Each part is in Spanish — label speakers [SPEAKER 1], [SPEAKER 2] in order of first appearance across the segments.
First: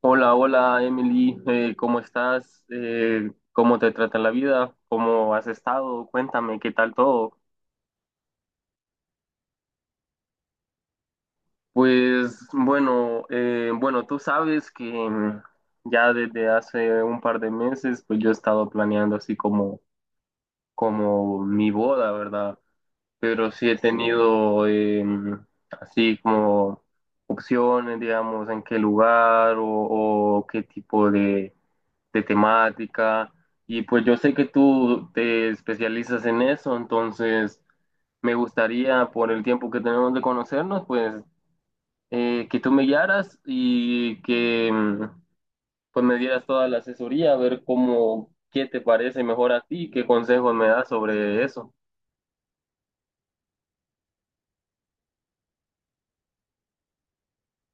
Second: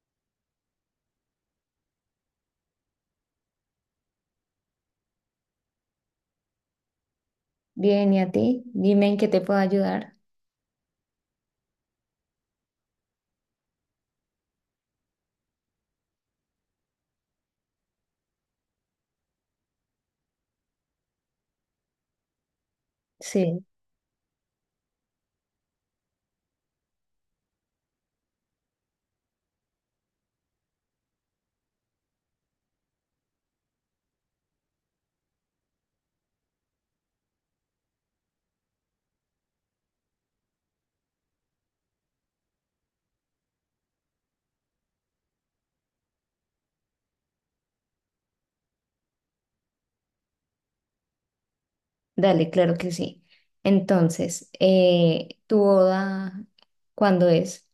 [SPEAKER 1] Hola, hola Emily. ¿cómo estás? ¿cómo te trata la vida? ¿Cómo has estado? Cuéntame, ¿qué tal todo?
[SPEAKER 2] Bien, ¿y a ti? Dime en qué te puedo ayudar.
[SPEAKER 1] Pues bueno, bueno, tú sabes que ya desde hace un par de meses, pues yo he estado planeando así como, como mi boda, ¿verdad? Pero
[SPEAKER 2] Sí,
[SPEAKER 1] sí he tenido así como opciones, digamos, en qué lugar o qué tipo de temática. Y pues yo sé que tú te especializas en eso, entonces me gustaría, por el tiempo que tenemos de conocernos, pues que tú me guiaras y que pues me dieras toda la asesoría, a ver cómo, qué te parece mejor a ti, qué consejos me das sobre eso.
[SPEAKER 2] dale, claro que sí. Entonces, ¿tu boda cuándo es?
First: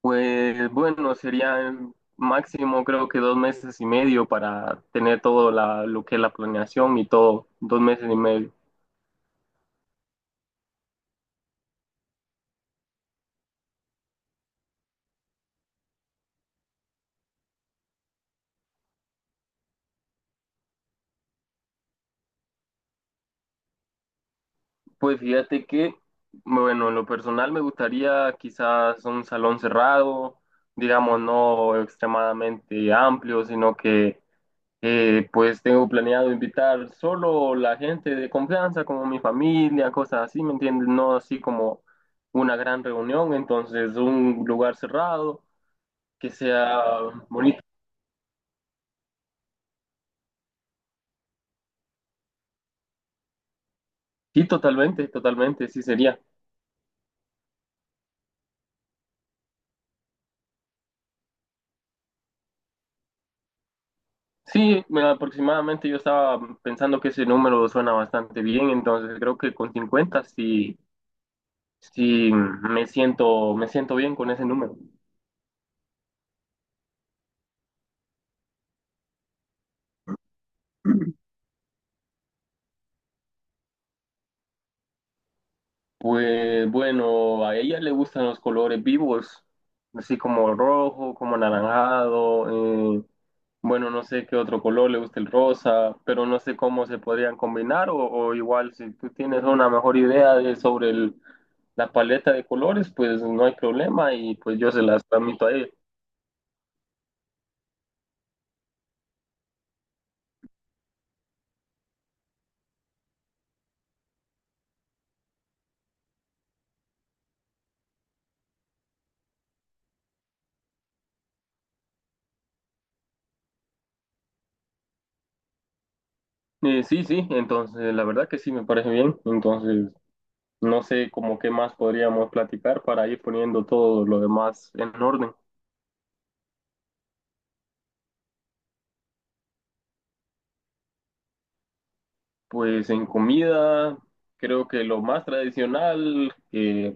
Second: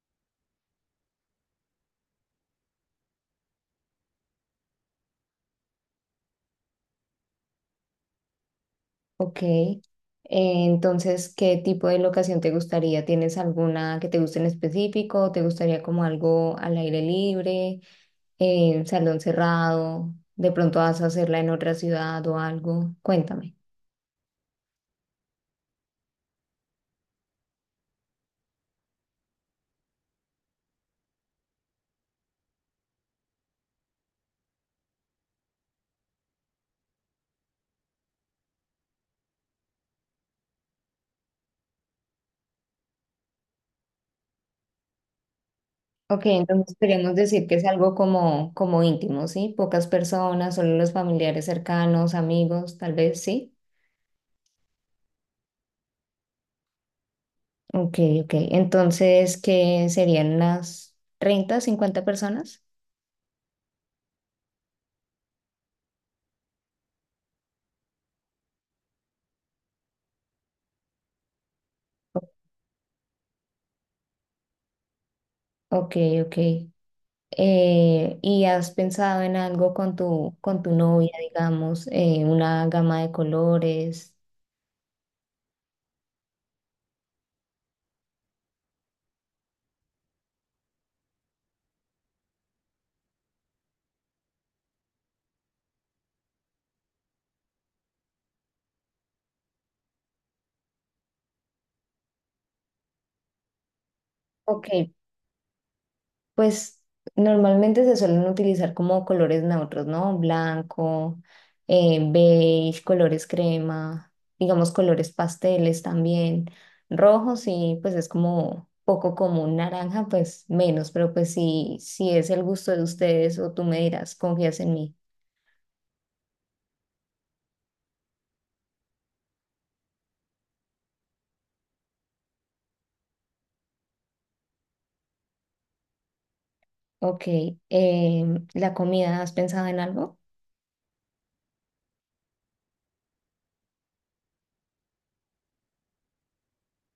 [SPEAKER 1] Pues bueno, sería máximo creo que dos meses y medio para tener todo lo que es la planeación y todo, dos meses y medio.
[SPEAKER 2] Ok. Entonces, ¿qué tipo de locación te gustaría? ¿Tienes alguna que te guste en específico? ¿Te gustaría como algo al aire libre, salón cerrado? ¿De pronto vas a hacerla en otra ciudad o algo? Cuéntame.
[SPEAKER 1] Pues fíjate que, bueno, en lo personal me gustaría quizás un salón cerrado, digamos, no extremadamente amplio, sino que pues tengo planeado invitar solo la gente de confianza, como mi familia, cosas así, ¿me entiendes? No así como una gran reunión, entonces un lugar cerrado
[SPEAKER 2] Ok,
[SPEAKER 1] que
[SPEAKER 2] entonces
[SPEAKER 1] sea
[SPEAKER 2] podríamos decir que
[SPEAKER 1] bonito,
[SPEAKER 2] es algo como, como íntimo, ¿sí? Pocas personas, solo los familiares cercanos, amigos, tal vez, ¿sí?
[SPEAKER 1] sí, totalmente, totalmente, sí sería.
[SPEAKER 2] Ok, ok. Entonces, ¿qué serían unas 30, 50 personas?
[SPEAKER 1] Sí, aproximadamente yo estaba pensando que ese número suena bastante bien, entonces creo que con 50 sí, me siento bien con ese número.
[SPEAKER 2] Ok, ok. ¿Y has pensado en algo con tu novia, digamos, una gama de colores?
[SPEAKER 1] Pues bueno, a ella le gustan los colores vivos, así como rojo, como anaranjado, bueno, no sé qué otro color le gusta el rosa, pero no sé cómo se podrían combinar o igual si tú tienes una mejor idea de, sobre la paleta de colores, pues no hay problema y pues
[SPEAKER 2] Ok,
[SPEAKER 1] yo se las transmito a ella.
[SPEAKER 2] pues normalmente se suelen utilizar como colores neutros, ¿no? Blanco, beige, colores crema, digamos colores pasteles también. Rojo sí, pues es como poco común, naranja pues menos, pero pues sí, si es el gusto de ustedes o tú me dirás, confías en mí.
[SPEAKER 1] Sí, sí, entonces la verdad que sí me parece bien. Entonces, no sé cómo qué más podríamos platicar para ir poniendo todo lo demás en orden.
[SPEAKER 2] Ok, ¿la comida has pensado en algo?
[SPEAKER 1] Pues en comida, creo que lo más tradicional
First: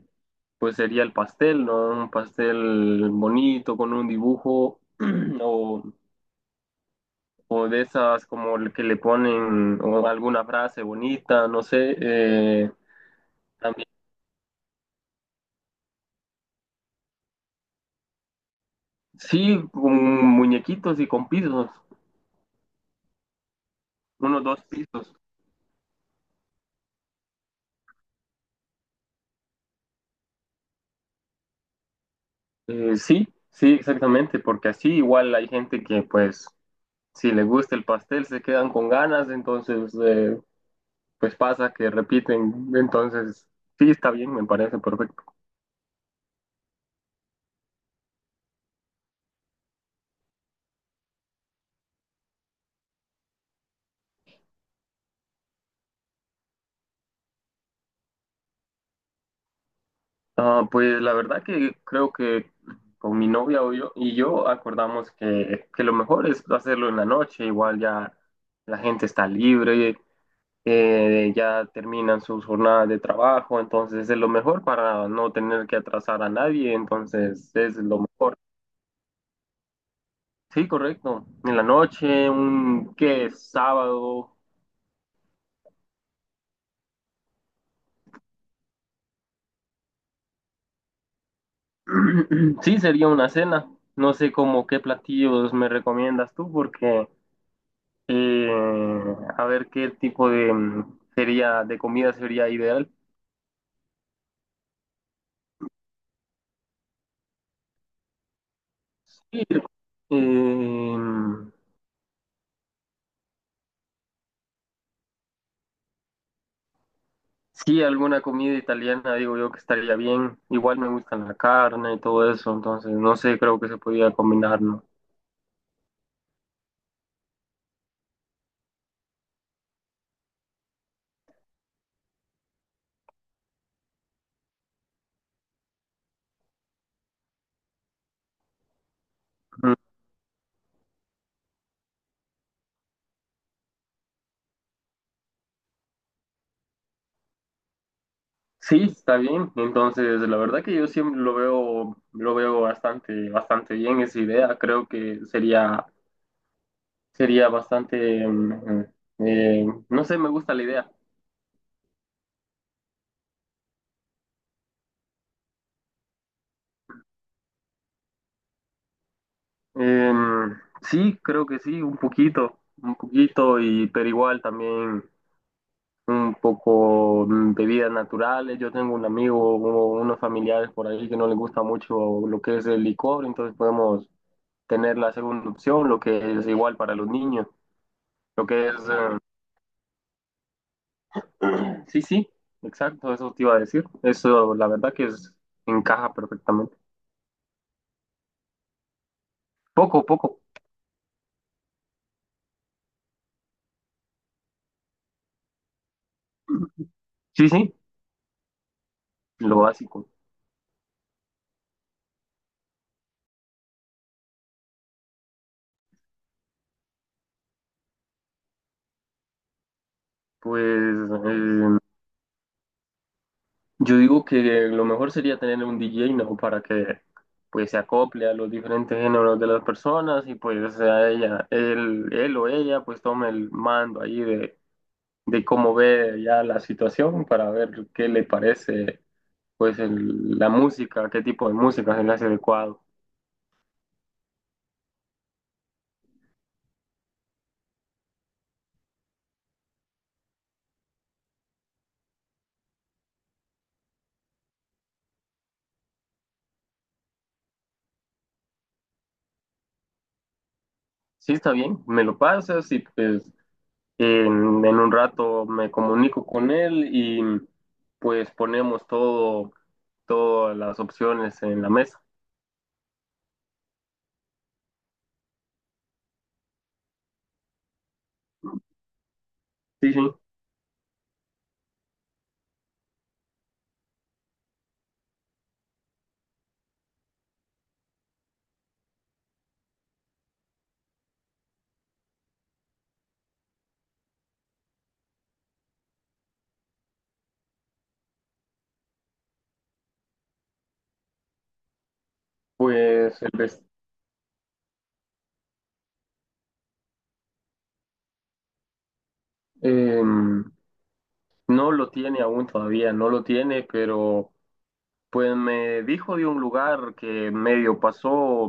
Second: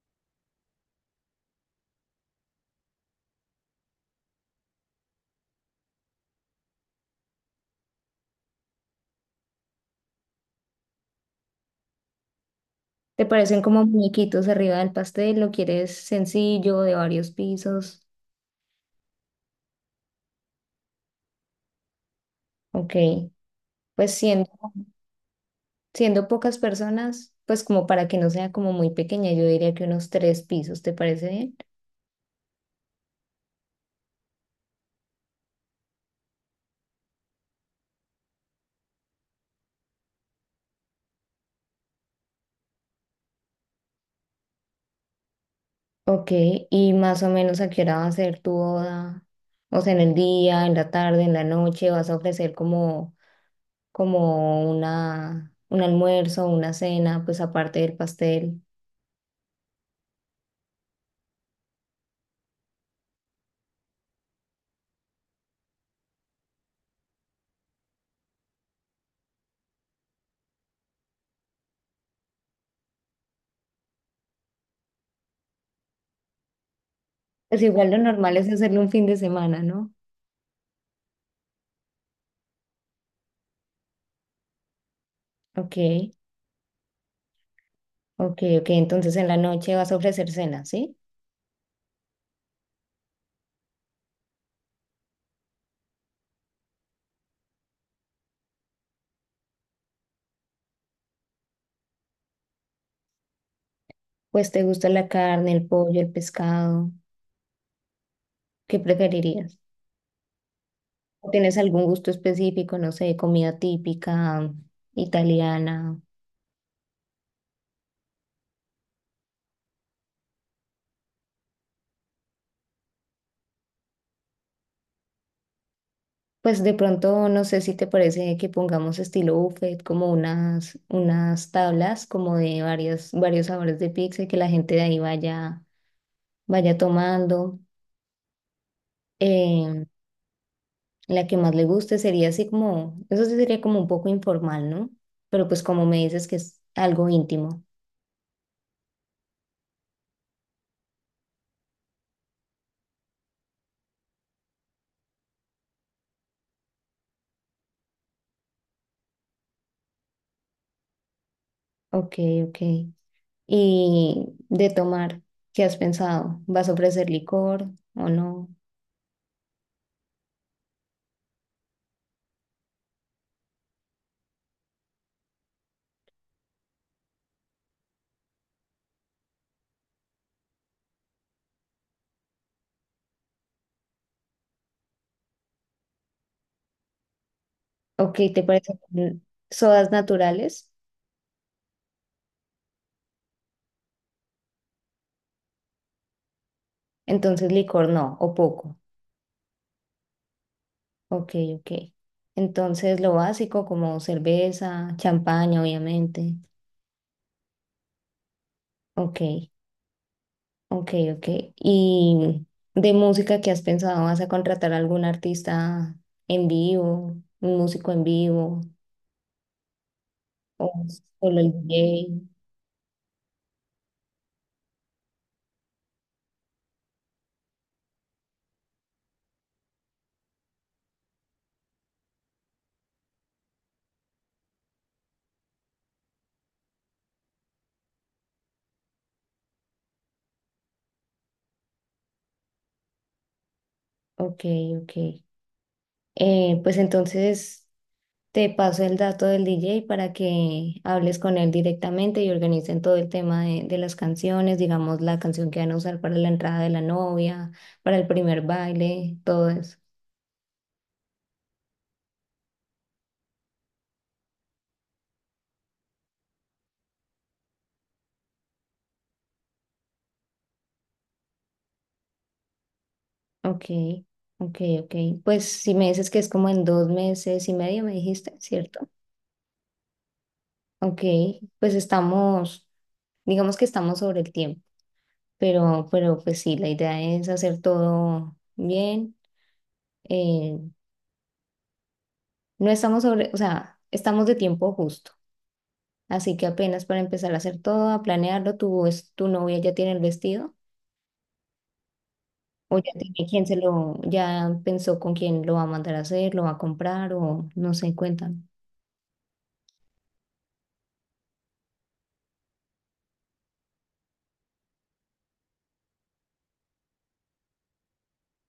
[SPEAKER 1] pues sería el pastel, ¿no? Un pastel bonito con un dibujo o, o de esas como el que le ponen o alguna frase bonita, no sé.
[SPEAKER 2] ¿Te parecen como
[SPEAKER 1] También,
[SPEAKER 2] muñequitos arriba del pastel? ¿Lo quieres sencillo, de varios pisos?
[SPEAKER 1] sí, con muñequitos y con pisos,
[SPEAKER 2] Ok, pues
[SPEAKER 1] unos
[SPEAKER 2] siendo...
[SPEAKER 1] dos pisos.
[SPEAKER 2] Siendo pocas personas, pues como para que no sea como muy pequeña, yo diría que unos 3 pisos, ¿te parece bien?
[SPEAKER 1] Sí, sí, exactamente, porque así igual hay gente que pues si le gusta el pastel se quedan con ganas, entonces pues pasa que repiten, entonces sí está bien, me parece perfecto.
[SPEAKER 2] Ok, y más o menos a qué hora va a ser tu boda, o sea, en el día, en la tarde, en la noche, vas a ofrecer como, como una, un almuerzo, una cena, pues aparte del pastel.
[SPEAKER 1] Ah, pues la verdad que creo que con mi novia o yo, y yo acordamos que lo mejor es hacerlo en la noche, igual ya la gente está libre, ya terminan sus jornadas de trabajo, entonces es lo mejor para no tener que atrasar a nadie, entonces
[SPEAKER 2] Pues
[SPEAKER 1] es
[SPEAKER 2] igual lo
[SPEAKER 1] lo mejor.
[SPEAKER 2] normal es hacerlo un fin de semana, ¿no?
[SPEAKER 1] Sí, correcto. En la noche, un qué sábado.
[SPEAKER 2] Ok, ok, ok, entonces en la noche vas a ofrecer cena, ¿sí?
[SPEAKER 1] Sí, sería una cena. No sé cómo qué platillos me recomiendas tú, porque eh, a ver qué tipo de sería de comida sería ideal.
[SPEAKER 2] Pues te gusta la carne, el pollo, el pescado, ¿qué
[SPEAKER 1] Sí,
[SPEAKER 2] preferirías?
[SPEAKER 1] eh,
[SPEAKER 2] ¿O ¿tienes algún gusto específico, no sé, comida típica italiana?
[SPEAKER 1] sí, alguna comida italiana, digo yo que estaría bien. Igual me gusta la carne y todo eso, entonces no sé, creo que se podría combinar, ¿no?
[SPEAKER 2] Pues de pronto, no sé si te parece que pongamos estilo buffet, como unas, unas tablas, como de varias, varios sabores de pizza y que la gente de ahí vaya, vaya tomando. Eh, la que más le guste sería así como, eso sí sería como un poco informal, ¿no? Pero pues como me dices que es algo íntimo.
[SPEAKER 1] Sí, está bien. Entonces, la verdad que yo siempre lo veo bastante, bastante bien esa idea. Creo que sería, sería eh, no sé, me gusta la idea.
[SPEAKER 2] Ok, ok. Y de tomar, ¿qué has pensado? ¿Vas a ofrecer licor o no?
[SPEAKER 1] Em, sí, creo que sí, un poquito, y pero igual también un poco bebidas naturales. Yo tengo un amigo, o unos familiares por ahí que no les gusta mucho lo que es el licor, entonces podemos tener la segunda opción, lo que es igual para los niños,
[SPEAKER 2] Ok, ¿te
[SPEAKER 1] lo que es
[SPEAKER 2] parecen sodas naturales?
[SPEAKER 1] sí, sí, exacto, eso te iba a decir. Eso, la verdad que es, encaja perfectamente.
[SPEAKER 2] Entonces licor no, o poco.
[SPEAKER 1] Poco, poco.
[SPEAKER 2] Ok, ok. Entonces lo básico como cerveza, champaña, obviamente.
[SPEAKER 1] Sí, sí,
[SPEAKER 2] Ok,
[SPEAKER 1] lo básico.
[SPEAKER 2] ok, ok. ¿Y de música que has pensado? ¿Vas a contratar a algún artista en vivo, un músico en vivo,
[SPEAKER 1] Pues
[SPEAKER 2] o solo el DJ?
[SPEAKER 1] yo digo que lo mejor sería tener un DJ, ¿no? Para que pues se acople a los diferentes géneros de las personas y pues sea ella, él o ella pues tome el mando ahí de cómo ve ya la situación para ver qué le parece pues la música, qué tipo de música se le hace adecuado.
[SPEAKER 2] Ok, ok. Pues entonces... Te paso el dato del DJ para que hables con él directamente y organicen todo el tema de las canciones, digamos la canción que van a usar para la entrada de la novia, para el primer baile, todo eso.
[SPEAKER 1] Sí, está bien, me lo pasas y pues en un rato me comunico con él y pues ponemos todo, todas las opciones en la mesa.
[SPEAKER 2] Ok, ok, ok. Pues si me dices que es como en 2 meses y medio, me dijiste, ¿cierto?
[SPEAKER 1] Sí, sí,
[SPEAKER 2] Ok, pues estamos, digamos que estamos sobre el tiempo, pero pues sí, la idea es hacer todo bien. eh, no estamos sobre, o sea, estamos de tiempo justo. Así que apenas para empezar a hacer todo, a planearlo, tu, tu novia ya tiene el vestido o ya
[SPEAKER 1] pues
[SPEAKER 2] tiene quién se lo, ya pensó con quién lo va a mandar a hacer, lo va a comprar o no sé, cuéntame.
[SPEAKER 1] em, no lo tiene aún todavía, no lo tiene, pero pues me dijo de un lugar que medio pasó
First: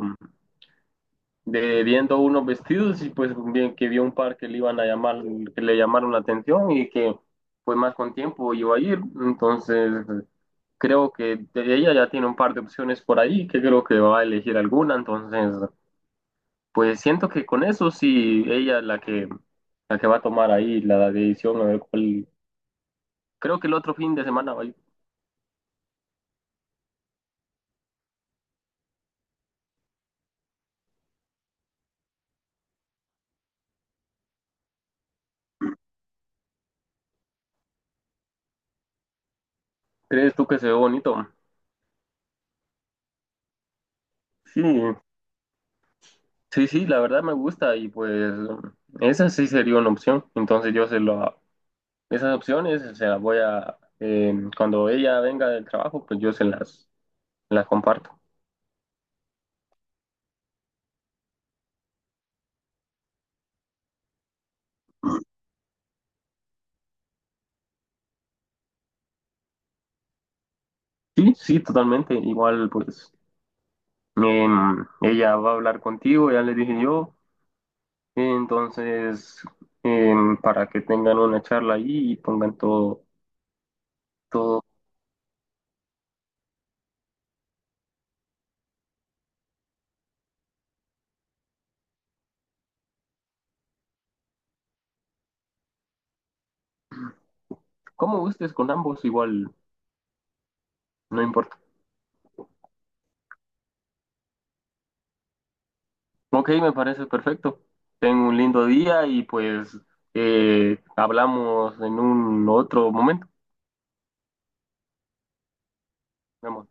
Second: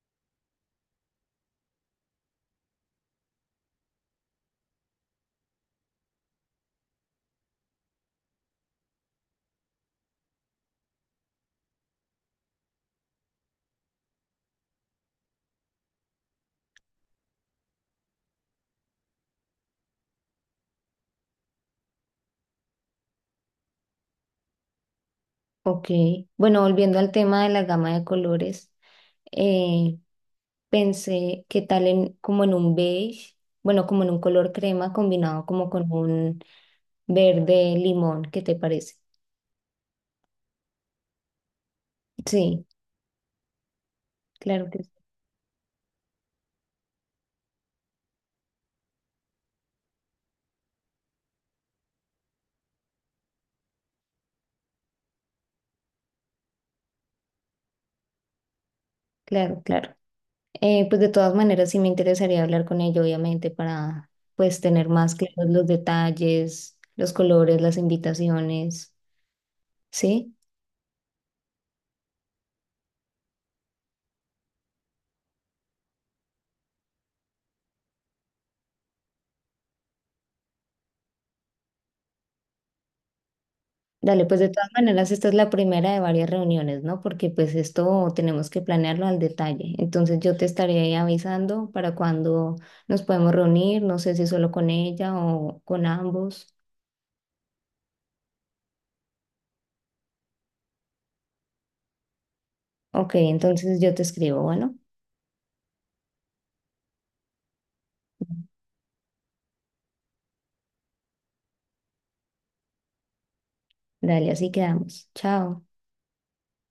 [SPEAKER 1] de viendo unos vestidos y pues bien que vio un par que le iban a llamar, que le llamaron la atención y que pues más con tiempo iba a ir. Entonces creo que de ella ya tiene un par de opciones por ahí, que creo que va a elegir alguna. Entonces pues siento que con eso sí, ella es la que va a tomar ahí la decisión, a ver cuál. Creo que el otro fin de semana, ay,
[SPEAKER 2] Ok, bueno, volviendo al tema de la gama de colores, eh, pensé qué tal en, como en un beige, bueno, como en un color crema combinado como con un verde limón, ¿qué te parece?
[SPEAKER 1] ¿crees tú que se ve bonito?
[SPEAKER 2] Sí,
[SPEAKER 1] Sí,
[SPEAKER 2] claro que sí,
[SPEAKER 1] sí, sí, la verdad me gusta y pues esa sí sería una opción. Entonces yo se lo, esas opciones se las voy a, cuando ella venga del trabajo, pues yo se las comparto.
[SPEAKER 2] claro, claro. Pues de todas maneras sí me interesaría hablar con ella, obviamente, para pues tener más claros los detalles, los colores, las invitaciones, ¿sí?
[SPEAKER 1] Sí, sí, totalmente. Igual, pues ella va a hablar contigo, ya le dije yo. Entonces, para que tengan una charla ahí y pongan todo,
[SPEAKER 2] Dale, pues de
[SPEAKER 1] todo,
[SPEAKER 2] todas maneras esta es la primera de varias reuniones, ¿no? Porque pues esto tenemos que planearlo al detalle. Entonces yo te estaré ahí avisando para cuando nos podemos reunir, no sé si solo con ella o con ambos.
[SPEAKER 1] como gustes con ambos, igual, no importa.
[SPEAKER 2] Ok, entonces yo te escribo, bueno,
[SPEAKER 1] Ok, me parece perfecto. Tengo un lindo día y pues hablamos en un otro momento.
[SPEAKER 2] dale, así quedamos. Chao.
[SPEAKER 1] Nos vemos.